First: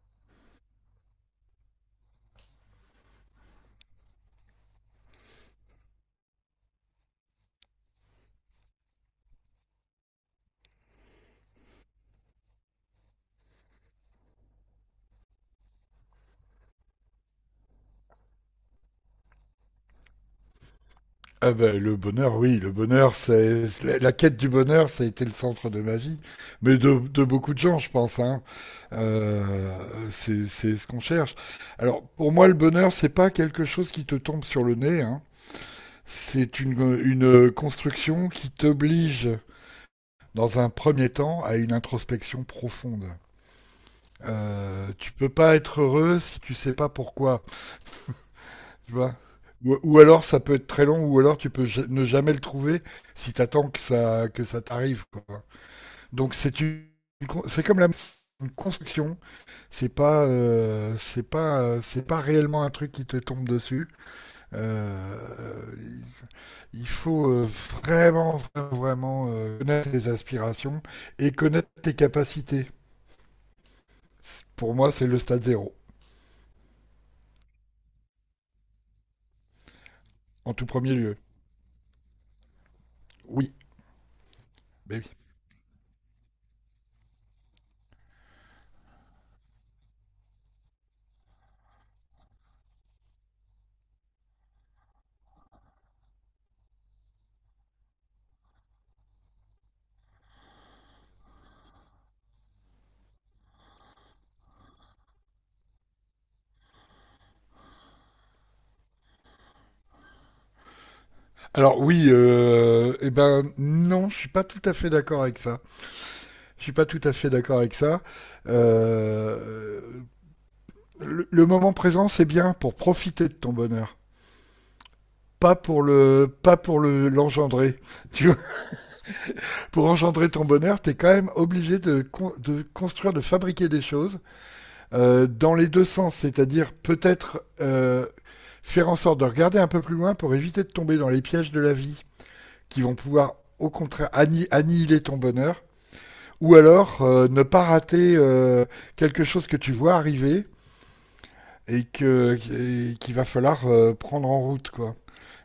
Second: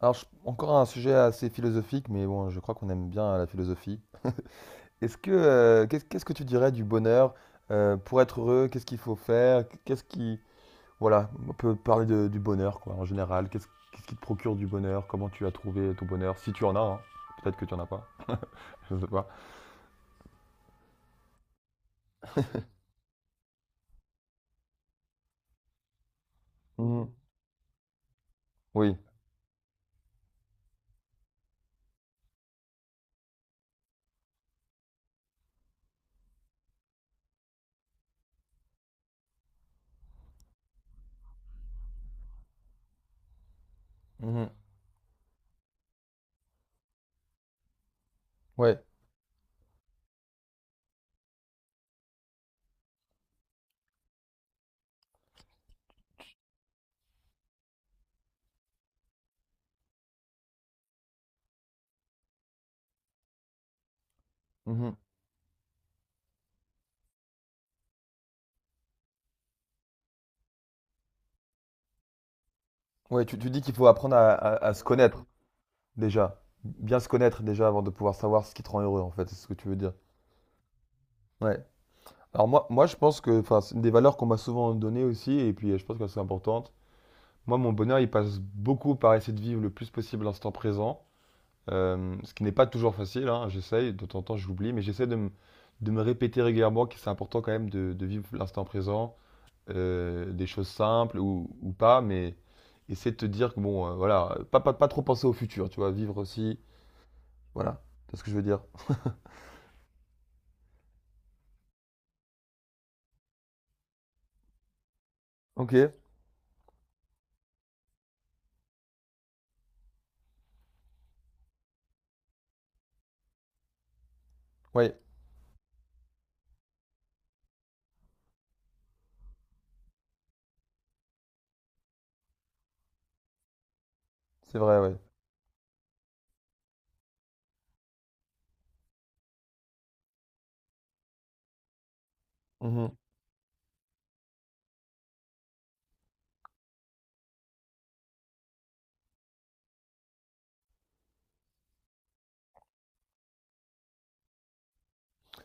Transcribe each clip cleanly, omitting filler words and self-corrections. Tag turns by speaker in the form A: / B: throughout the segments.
A: Alors, encore un sujet assez philosophique, mais bon, je crois qu'on aime bien la philosophie. Est-ce que, qu'est-ce que tu dirais du bonheur pour être heureux? Qu'est-ce qu'il faut faire? Qu'est-ce qui, voilà, on peut parler du bonheur, quoi, en général. Qu'est-ce qui te procure du bonheur? Comment tu as trouvé ton bonheur? Si tu en as, hein. Peut-être que tu en as pas. Je sais pas.
B: Ah ben, le bonheur, oui, le bonheur, c'est la quête du bonheur, ça a été le centre de ma vie, mais de,
A: Mhm.
B: de beaucoup de gens, je pense. Hein.
A: Oui.
B: Euh, c'est ce qu'on cherche. Alors, pour moi, le bonheur, c'est pas quelque chose qui te tombe sur le nez. Hein. C'est une construction qui t'oblige, dans un premier temps, à une introspection profonde.
A: Mhm.
B: Tu peux pas être heureux si tu sais pas pourquoi.
A: Ouais.
B: Tu vois, ou alors ça peut être très long, ou alors tu peux ne jamais le trouver si t'attends que ça t'arrive, quoi. Donc c'est une con- c'est comme la une construction, c'est pas réellement un truc qui te tombe dessus.
A: Mhm.
B: Euh, il faut vraiment, vraiment, vraiment, connaître tes aspirations et connaître tes capacités.
A: Ouais, tu dis qu'il faut apprendre à
B: Pour
A: se
B: moi, c'est le
A: connaître
B: stade zéro,
A: déjà, bien se connaître déjà avant de pouvoir savoir ce qui te rend heureux, en fait. C'est ce que tu veux dire.
B: en tout premier lieu.
A: Ouais. Alors moi je pense que
B: Oui,
A: enfin, c'est une des valeurs qu'on m'a souvent
B: mais
A: données
B: oui.
A: aussi, et puis je pense qu'elles sont importantes. Moi, mon bonheur, il passe beaucoup par essayer de vivre le plus possible l'instant présent, ce qui n'est pas toujours facile, hein, j'essaye, de temps en temps j'oublie, mais j'essaie de me répéter régulièrement que c'est important quand même de vivre l'instant présent, des choses simples ou pas, mais essayer de te dire que bon, voilà, pas trop penser au futur, tu vois, vivre aussi, voilà, c'est ce que je veux dire.
B: Alors oui, eh ben non, je suis pas tout à fait d'accord avec ça.
A: Ok,
B: Je suis pas tout à fait d'accord avec ça. Euh, le moment présent, c'est bien pour profiter de ton bonheur,
A: oui,
B: pas pour le, pas pour le l'engendrer. Tu vois, pour engendrer ton bonheur, t'es quand même obligé de construire, de fabriquer des choses
A: c'est vrai, oui.
B: dans les deux sens, c'est-à-dire peut-être, faire en sorte de regarder un peu plus loin pour éviter de tomber dans les pièges de la vie qui vont
A: Mhm.
B: pouvoir au contraire annihiler ton bonheur. Ou alors, ne pas rater quelque chose que tu vois arriver et qu'il va falloir, prendre en route, quoi.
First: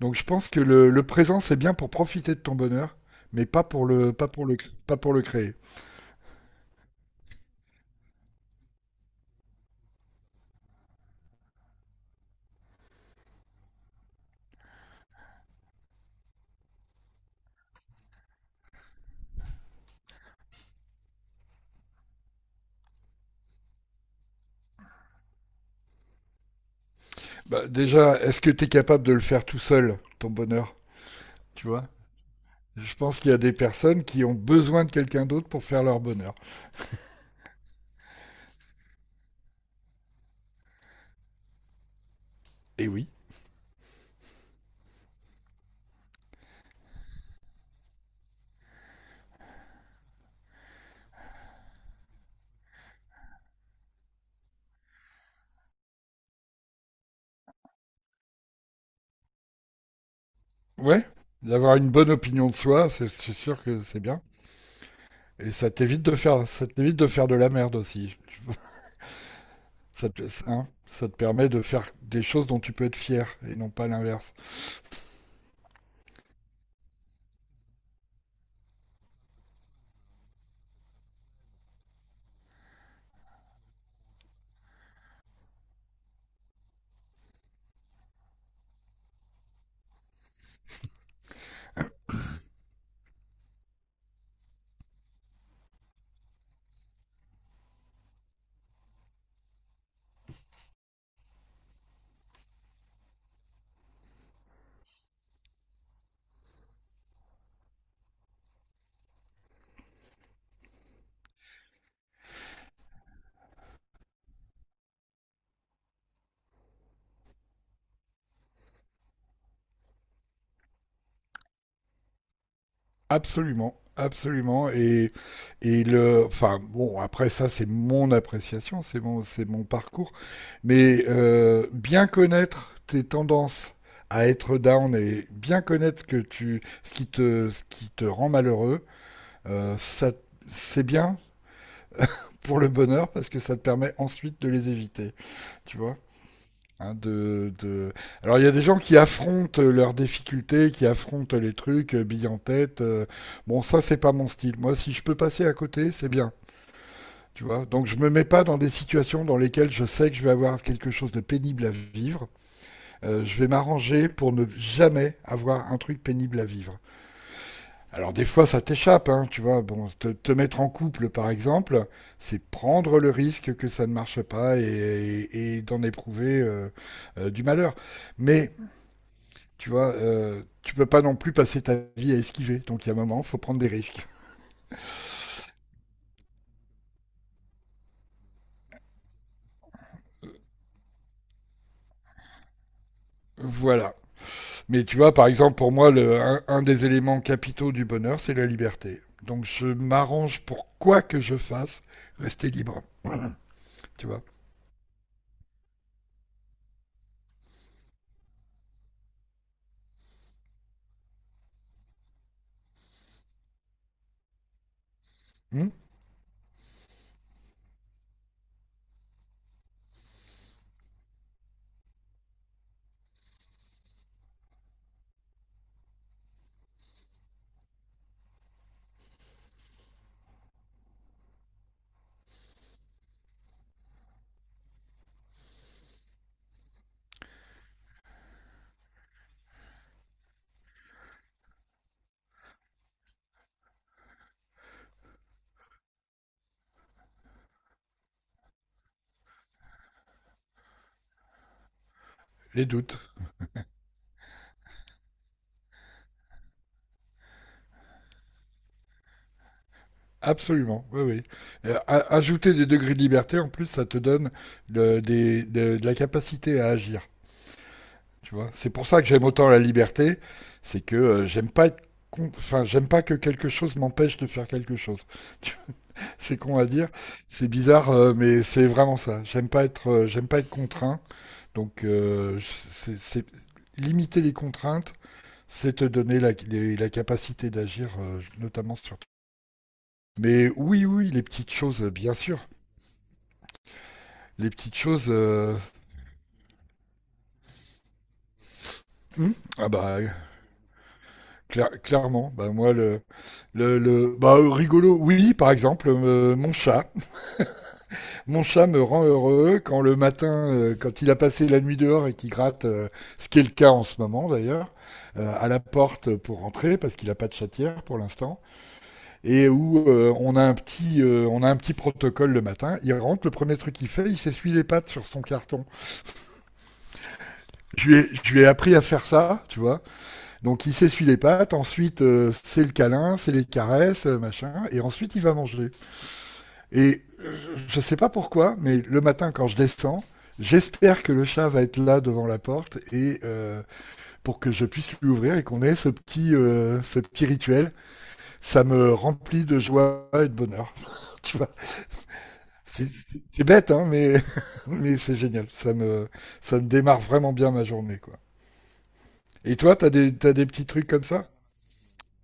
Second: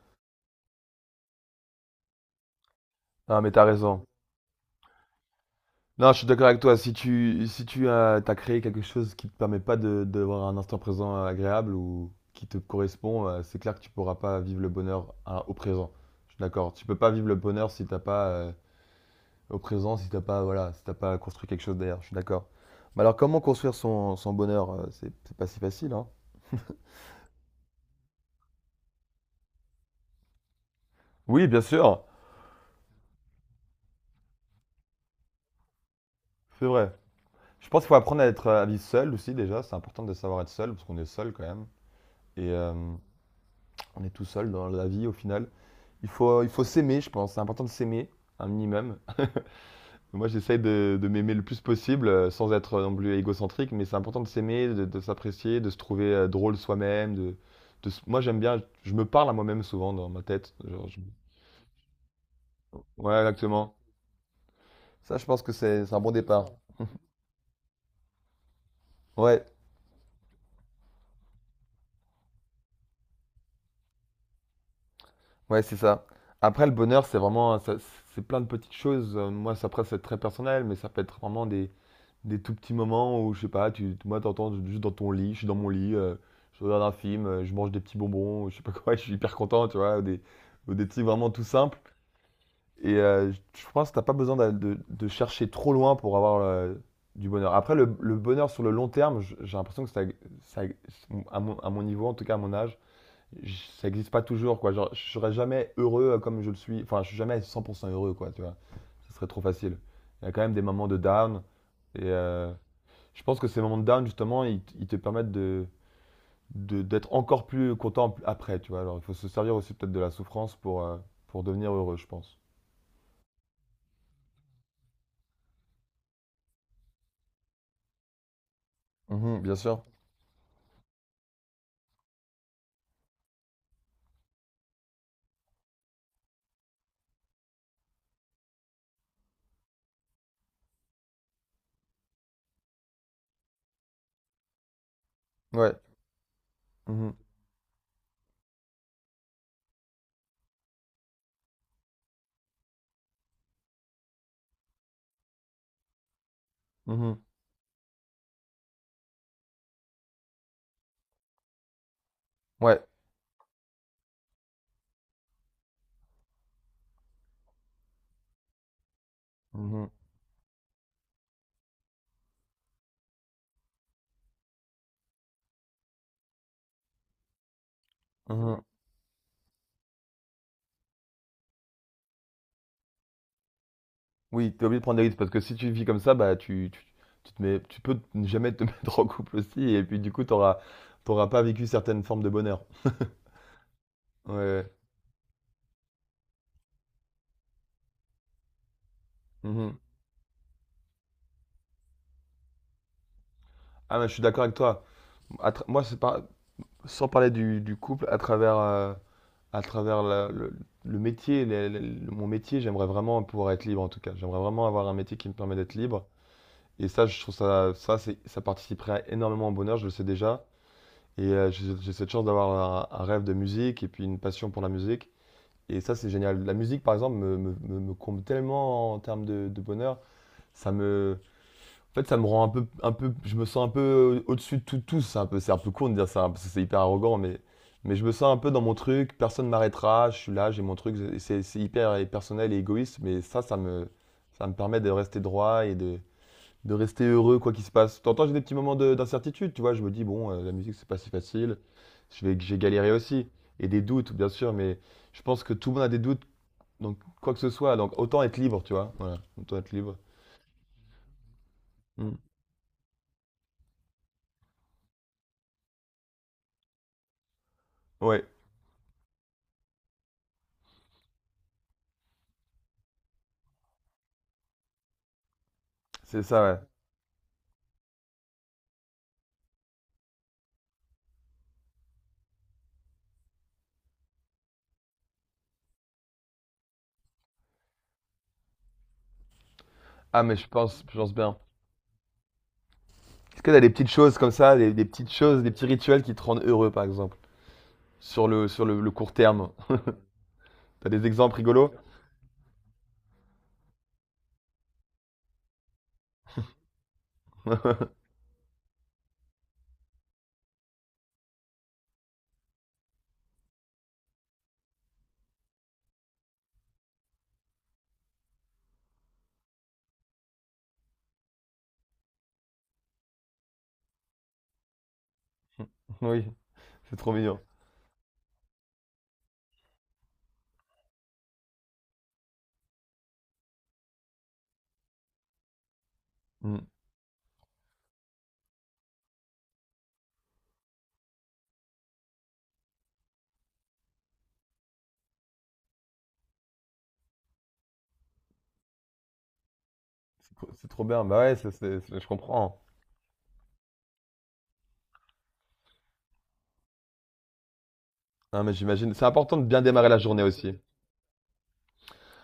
B: Donc je pense que le présent, c'est bien pour profiter de ton bonheur,
A: Ah,
B: mais
A: mais
B: pas
A: t'as
B: pour
A: raison.
B: le pas pour le cr- pas pour le créer.
A: Non, je suis d'accord avec toi. Si si tu as, t'as créé quelque chose qui ne te permet pas d'avoir un instant présent agréable ou qui te correspond, c'est clair que tu ne pourras pas vivre le bonheur au présent. Je suis d'accord. Tu peux pas vivre le bonheur si t'as pas au présent, si t'as pas voilà, si t'as pas construit quelque chose derrière. Je suis d'accord. Mais alors, comment construire son bonheur? C'est pas si facile, hein.
B: Bah, déjà, est-ce que tu es capable de le faire tout seul ton bonheur?
A: Oui, bien
B: Tu vois.
A: sûr,
B: Je pense qu'il y a des personnes qui ont besoin de quelqu'un d'autre pour faire leur bonheur.
A: c'est vrai. Je pense qu'il faut apprendre à être à vivre seul aussi déjà. C'est important de savoir être seul parce qu'on est seul quand même et
B: Et oui.
A: on est tout seul dans la vie au final. Il faut s'aimer, je pense. C'est important de s'aimer, un minimum. Moi, j'essaie de m'aimer le plus possible, sans être non plus égocentrique, mais c'est important de s'aimer, de s'apprécier, de se trouver drôle soi-même. Moi, j'aime bien, je me parle à moi-même souvent dans ma tête.
B: Ouais, d'avoir une bonne opinion de soi, c'est
A: Ouais,
B: c'est sûr
A: exactement.
B: que c'est bien.
A: Ça, je pense
B: Et
A: que
B: ça
A: c'est un
B: t'évite
A: bon
B: de
A: départ.
B: faire ça t'évite de faire de la merde aussi.
A: Ouais,
B: Ça te, hein, ça te permet de faire des choses dont tu peux être fier et non pas l'inverse.
A: ouais, c'est ça. Après, le bonheur, c'est plein de petites choses. Moi, ça, après, c'est très personnel, mais ça peut être vraiment des tout petits moments où, je sais pas, t'entends juste dans ton lit, je suis dans mon lit, je regarde un film, je mange des petits bonbons, je sais pas quoi, je suis hyper content, tu vois, ou des trucs vraiment tout simples. Et je pense que t'as pas besoin de chercher trop loin pour avoir du bonheur. Après, le bonheur sur le long terme, j'ai l'impression que ça- à à mon niveau, en tout cas à mon âge, ça n'existe pas toujours, quoi. Genre, je serais jamais heureux comme je le suis. Enfin, je suis jamais 100% heureux, quoi, tu vois. Ce serait trop facile. Il y a quand même des moments de down. Et, je pense que ces moments de down, justement, ils te permettent d'être encore plus content après, tu vois. Alors, il faut se servir aussi peut-être de la souffrance pour devenir heureux, je pense.
B: Absolument. Absolument. Et le, enfin, bon, après ça, c'est mon appréciation, c'est mon,
A: Mhm,
B: c'est
A: bien
B: mon
A: sûr.
B: parcours. Mais bien connaître tes tendances à être down et bien connaître ce que tu, ce qui te rend malheureux, ça, c'est bien pour le bonheur parce que ça te permet ensuite de les éviter,
A: Ouais.
B: tu vois. Hein,
A: Mhm,
B: Alors il y a des gens qui affrontent leurs difficultés, qui affrontent les trucs, billes en tête. Bon, ça c'est pas mon style. Moi, si je peux passer à côté, c'est bien.
A: mhm,
B: Tu vois, donc je me mets pas dans des situations dans lesquelles je sais que je vais avoir quelque chose de pénible à vivre.
A: Ouais.
B: Je vais m'arranger pour ne jamais avoir un truc pénible à vivre. Alors des fois ça t'échappe, hein, tu vois. Bon,
A: Mhm,
B: te mettre en couple, par exemple, c'est prendre le risque que ça ne marche pas, et d'en éprouver, du malheur. Mais
A: mhm.
B: tu vois, tu peux pas non plus passer ta vie à esquiver. Donc, il y a un moment, il faut prendre des risques.
A: Oui, t'es obligé de prendre des risques parce que si tu vis comme ça, tu te mets, tu peux ne jamais te mettre en couple aussi et puis du coup, t'auras pas vécu certaines formes de bonheur.
B: Voilà.
A: Ouais, ouais.
B: Mais tu vois, par exemple, pour moi, un des éléments capitaux du bonheur, c'est la liberté. Donc, je
A: Mhm.
B: m'arrange pour, quoi que je fasse, rester libre.
A: Ah,
B: Tu
A: mais je suis
B: vois.
A: d'accord avec toi. Moi, c'est pas, sans parler du couple, à travers le métier, les- le- mon métier, j'aimerais vraiment pouvoir être libre en tout cas. J'aimerais vraiment avoir un métier qui me permet
B: Hum.
A: d'être libre. Et ça, je trouve ça participerait énormément au bonheur, je le sais déjà. Et j'ai cette chance un rêve de musique et puis une passion pour la musique. Et ça, c'est génial. La musique, par exemple, me comble tellement en termes de bonheur. Ça me, en fait, ça me rend un peu, je me sens un peu au-dessus de tout, tous. C'est un peu con de dire ça hein, parce que c'est hyper arrogant, mais je me sens un peu dans mon truc. Personne ne m'arrêtera. Je suis là, j'ai mon truc. C'est hyper personnel et égoïste, ça me permet de rester droit et de rester heureux quoi qu'il se passe. T'entends, j'ai des petits moments d'incertitude. Tu vois, je me dis bon, la musique, c'est pas si facile. J'ai
B: Les
A: galéré
B: doutes.
A: aussi et des doutes, bien sûr, mais je pense que tout le monde a des doutes. Donc quoi que ce soit, donc autant être libre, tu vois. Voilà, autant être libre.
B: Absolument, oui, oui.
A: Mm.
B: Ajouter des degrés de liberté, en plus, ça te donne de la capacité à agir.
A: Ouais,
B: Tu vois, c'est pour ça que j'aime autant la liberté, c'est que, j'aime pas être enfin, j'aime pas que quelque chose m'empêche de faire quelque chose. Tu vois,
A: c'est
B: c'est
A: ça.
B: con
A: Ouais.
B: à dire, c'est bizarre, mais c'est vraiment ça. J'aime pas être contraint. Donc, limiter les contraintes, c'est te donner la capacité d'agir, notamment sur.
A: Ah, mais
B: Mais oui,
A: je
B: oui,
A: pense
B: les
A: bien.
B: petites choses, bien sûr.
A: Est-ce que t'as des petites choses comme
B: Les
A: ça,
B: petites
A: des
B: choses.
A: petites choses, des petits rituels qui te rendent heureux, par exemple, sur le court
B: Hum,
A: terme?
B: ah bah,
A: T'as des exemples rigolos?
B: Clairement, bah moi le rigolo, oui, par exemple, mon chat, mon chat me rend heureux quand le matin, quand il a passé la nuit dehors et qu'il gratte, ce qui est le cas en ce moment d'ailleurs, à la porte pour rentrer parce qu'il n'a pas de chatière pour l'instant, et où on a un petit on a un petit protocole le matin, il rentre, le premier truc qu'il fait, il s'essuie les pattes sur son carton.
A: Oui, c'est trop mignon.
B: Je lui ai appris à faire ça, tu vois. Donc il s'essuie les pattes, ensuite, c'est le câlin, c'est les caresses, machin, et ensuite il va manger.
A: Mm.
B: Et je sais pas pourquoi, mais le matin quand je descends, j'espère que le chat va être là devant la porte et, pour que je puisse lui ouvrir et qu'on ait ce petit rituel. Ça me remplit de joie et de
A: C'est
B: bonheur.
A: trop bien. Bah ouais,
B: Tu vois,
A: je comprends.
B: c'est c'est bête, hein, mais mais c'est génial. Ça me démarre vraiment bien ma journée, quoi.
A: Non, mais j'imagine. C'est important de
B: Et
A: bien
B: toi,
A: démarrer
B: t'as
A: la
B: des
A: journée
B: t'as des
A: aussi.
B: petits trucs comme ça?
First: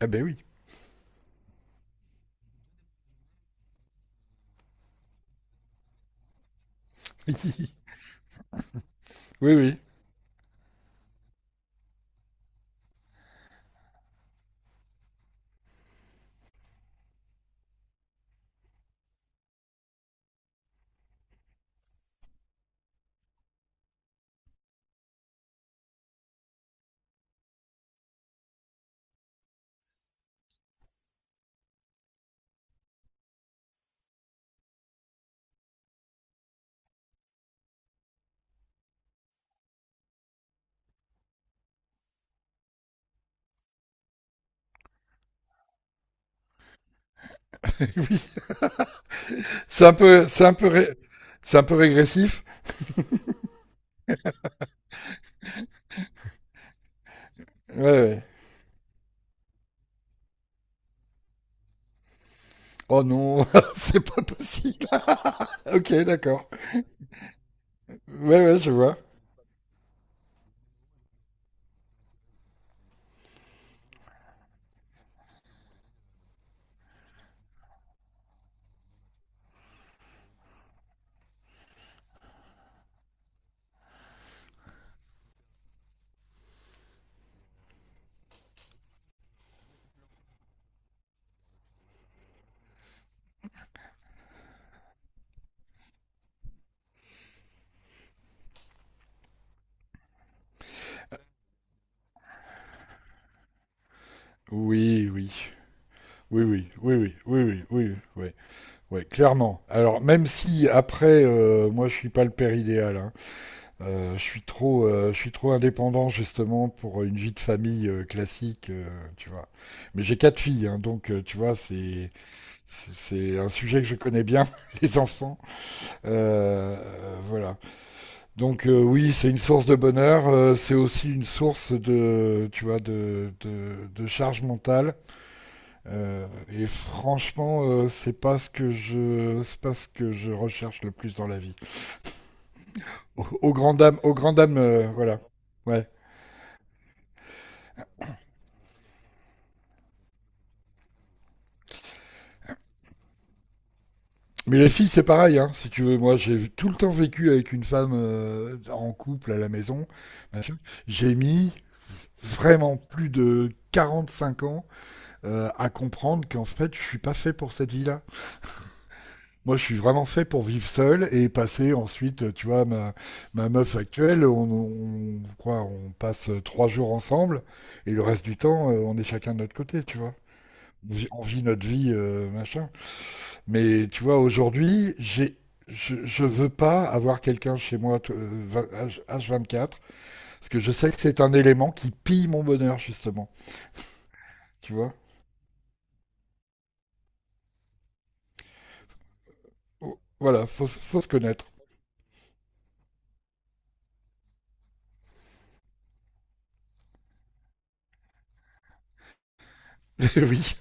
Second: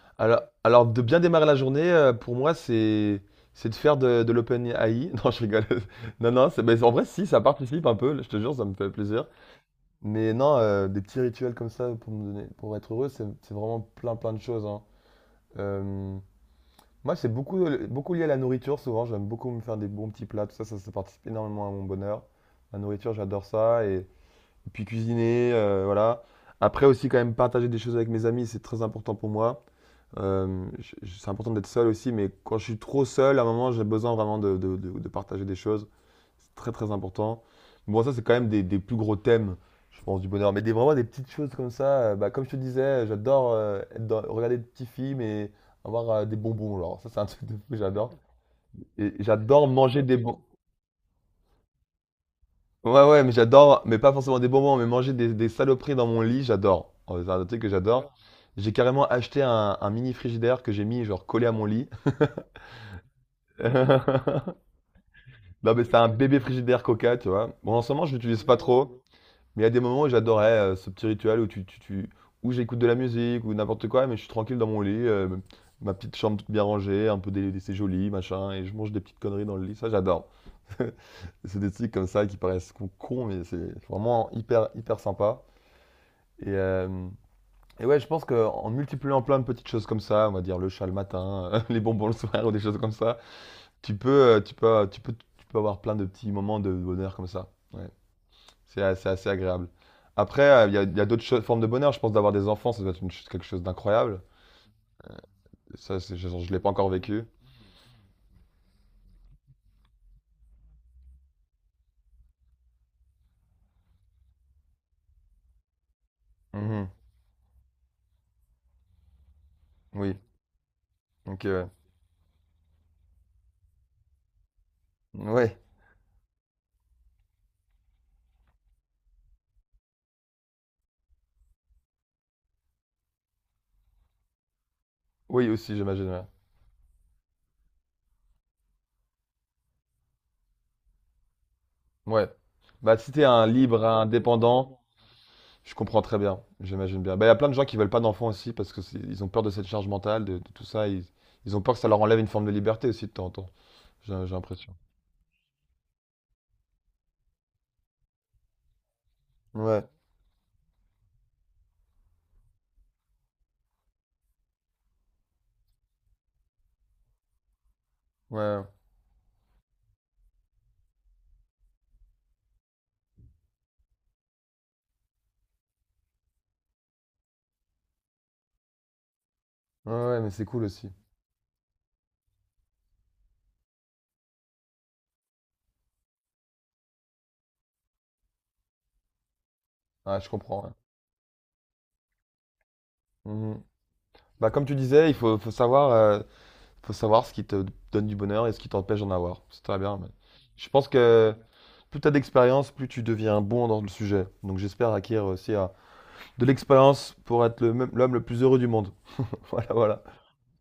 B: Ah ben
A: Alors,
B: oui.
A: alors de bien démarrer la journée, pour moi, c'est de faire de l'open AI. Non, je rigole. Non, non, c'est, mais en vrai, si, ça participe un peu, je te jure, ça me fait plaisir.
B: Oui, oui,
A: Mais non, des petits rituels comme ça pour me donner, pour être heureux, c'est vraiment plein de choses, hein. Euh, moi, c'est beaucoup lié à la nourriture, souvent. J'aime beaucoup me faire des bons petits plats, ça participe énormément à mon bonheur. La nourriture, j'adore ça. Et puis cuisiner, voilà. Après aussi, quand même, partager des choses avec mes amis, c'est très important pour moi. C'est important d'être seul aussi, mais quand je suis trop seul, à un moment, j'ai besoin vraiment de partager des choses. C'est très très important. Bon, ça, c'est quand même des plus gros thèmes, je pense, du bonheur. Mais des, vraiment des petites choses comme ça. Euh, bah, comme je te disais, j'adore regarder des petits films et avoir des bonbons. Genre, ça, c'est un truc de fou, que j'adore.
B: oui.
A: Et j'adore
B: C'est un
A: manger des
B: peu,
A: bonbons.
B: c'est un peu, ré- c'est un peu régressif.
A: Ouais, ouais, mais j'adore, mais pas forcément des bonbons, mais manger des saloperies dans mon lit, j'adore. C'est un truc que
B: Ouais,
A: j'adore.
B: ouais.
A: J'ai carrément acheté un mini frigidaire que j'ai mis, genre, collé à mon lit.
B: Oh non, c'est pas possible.
A: Non, mais
B: Ok,
A: c'est un bébé
B: d'accord.
A: frigidaire Coca, tu vois. Bon, en ce moment, je l'utilise
B: Ouais,
A: pas
B: ouais, je vois.
A: trop. Mais il y a des moments où j'adorais, ce petit rituel où tu où j'écoute de la musique ou n'importe quoi, mais je suis tranquille dans mon lit, ma petite chambre toute bien rangée, un peu dé c'est joli, machin et je mange des petites conneries dans le lit, ça j'adore. C'est des trucs comme ça qui paraissent cons, mais c'est vraiment hyper sympa et hem et ouais, je pense qu'en multipliant plein de petites choses comme ça, on va dire le chat le matin, les bonbons le soir ou des choses comme ça, tu peux, tu peux avoir plein de petits moments de bonheur comme ça, ouais. Assez agréable. Après, il y a d'autres formes de bonheur. Je pense d'avoir des enfants, ça doit être quelque chose d'incroyable.
B: Oui, oui.
A: Ça, je
B: Oui,
A: ne l'ai pas
B: oui,
A: encore
B: oui, oui,
A: vécu.
B: oui, oui, oui, oui, ouais, clairement. Alors, même si après, moi, je suis pas le père idéal, hein. Je suis trop, indépendant, justement,
A: Mhm.
B: pour une vie de famille, classique, tu vois. Mais j'ai
A: Oui.
B: quatre filles, hein, donc tu
A: Ok,
B: vois,
A: ouais.
B: c'est un sujet que je connais bien, les enfants.
A: Ouais.
B: Voilà. Donc, oui, c'est une source de bonheur, c'est aussi une source de, tu vois, de charge mentale.
A: Oui, aussi, j'imagine. Ouais.
B: Et franchement, c'est pas ce que je, c'est pas ce que je recherche le plus dans la vie.
A: Ouais. Bah, si t'es
B: Au,
A: un
B: au grand
A: libre
B: dam, au grand dam,
A: indépendant,
B: voilà.
A: je
B: Ouais.
A: comprends très bien. J'imagine bien. Bah, il y a plein de gens qui veulent pas d'enfants aussi parce que ils ont peur de cette charge mentale, de tout ça. Ils ont peur que ça leur enlève une forme de liberté aussi de temps en temps. J'ai
B: Mais les
A: l'impression.
B: filles, c'est pareil, hein, si tu veux. Moi, j'ai tout le temps vécu avec une femme, en couple à la
A: Ouais.
B: maison. Machin. J'ai mis vraiment plus de 45 ans, à comprendre qu'en fait, je suis pas fait pour cette vie-là.
A: Ouais.
B: Moi, je suis vraiment fait pour vivre seul et passer ensuite, tu vois, ma meuf actuelle, quoi, on passe 3 jours ensemble et le reste du temps, on est chacun de notre côté,
A: Ouais,
B: tu vois.
A: ouais, mais c'est cool aussi.
B: On vit notre vie, machin. Mais tu vois, aujourd'hui, je veux pas avoir quelqu'un chez moi H24
A: Ah, je
B: parce que
A: comprends. Ouais.
B: je sais que c'est un élément qui pille mon bonheur, justement,
A: Mhm. Bah, comme
B: tu
A: tu
B: vois.
A: disais, faut savoir faut savoir ce qui te donne du bonheur et ce qui t'empêche d'en avoir. C'est très bien.
B: Oh,
A: Mais
B: voilà, faut,
A: je
B: se-
A: pense
B: faut se
A: que
B: connaître.
A: plus tu as d'expérience, plus tu deviens bon dans le sujet. Donc j'espère acquérir aussi de l'expérience pour être l'homme le plus heureux du monde. Voilà, voilà.
B: Oui.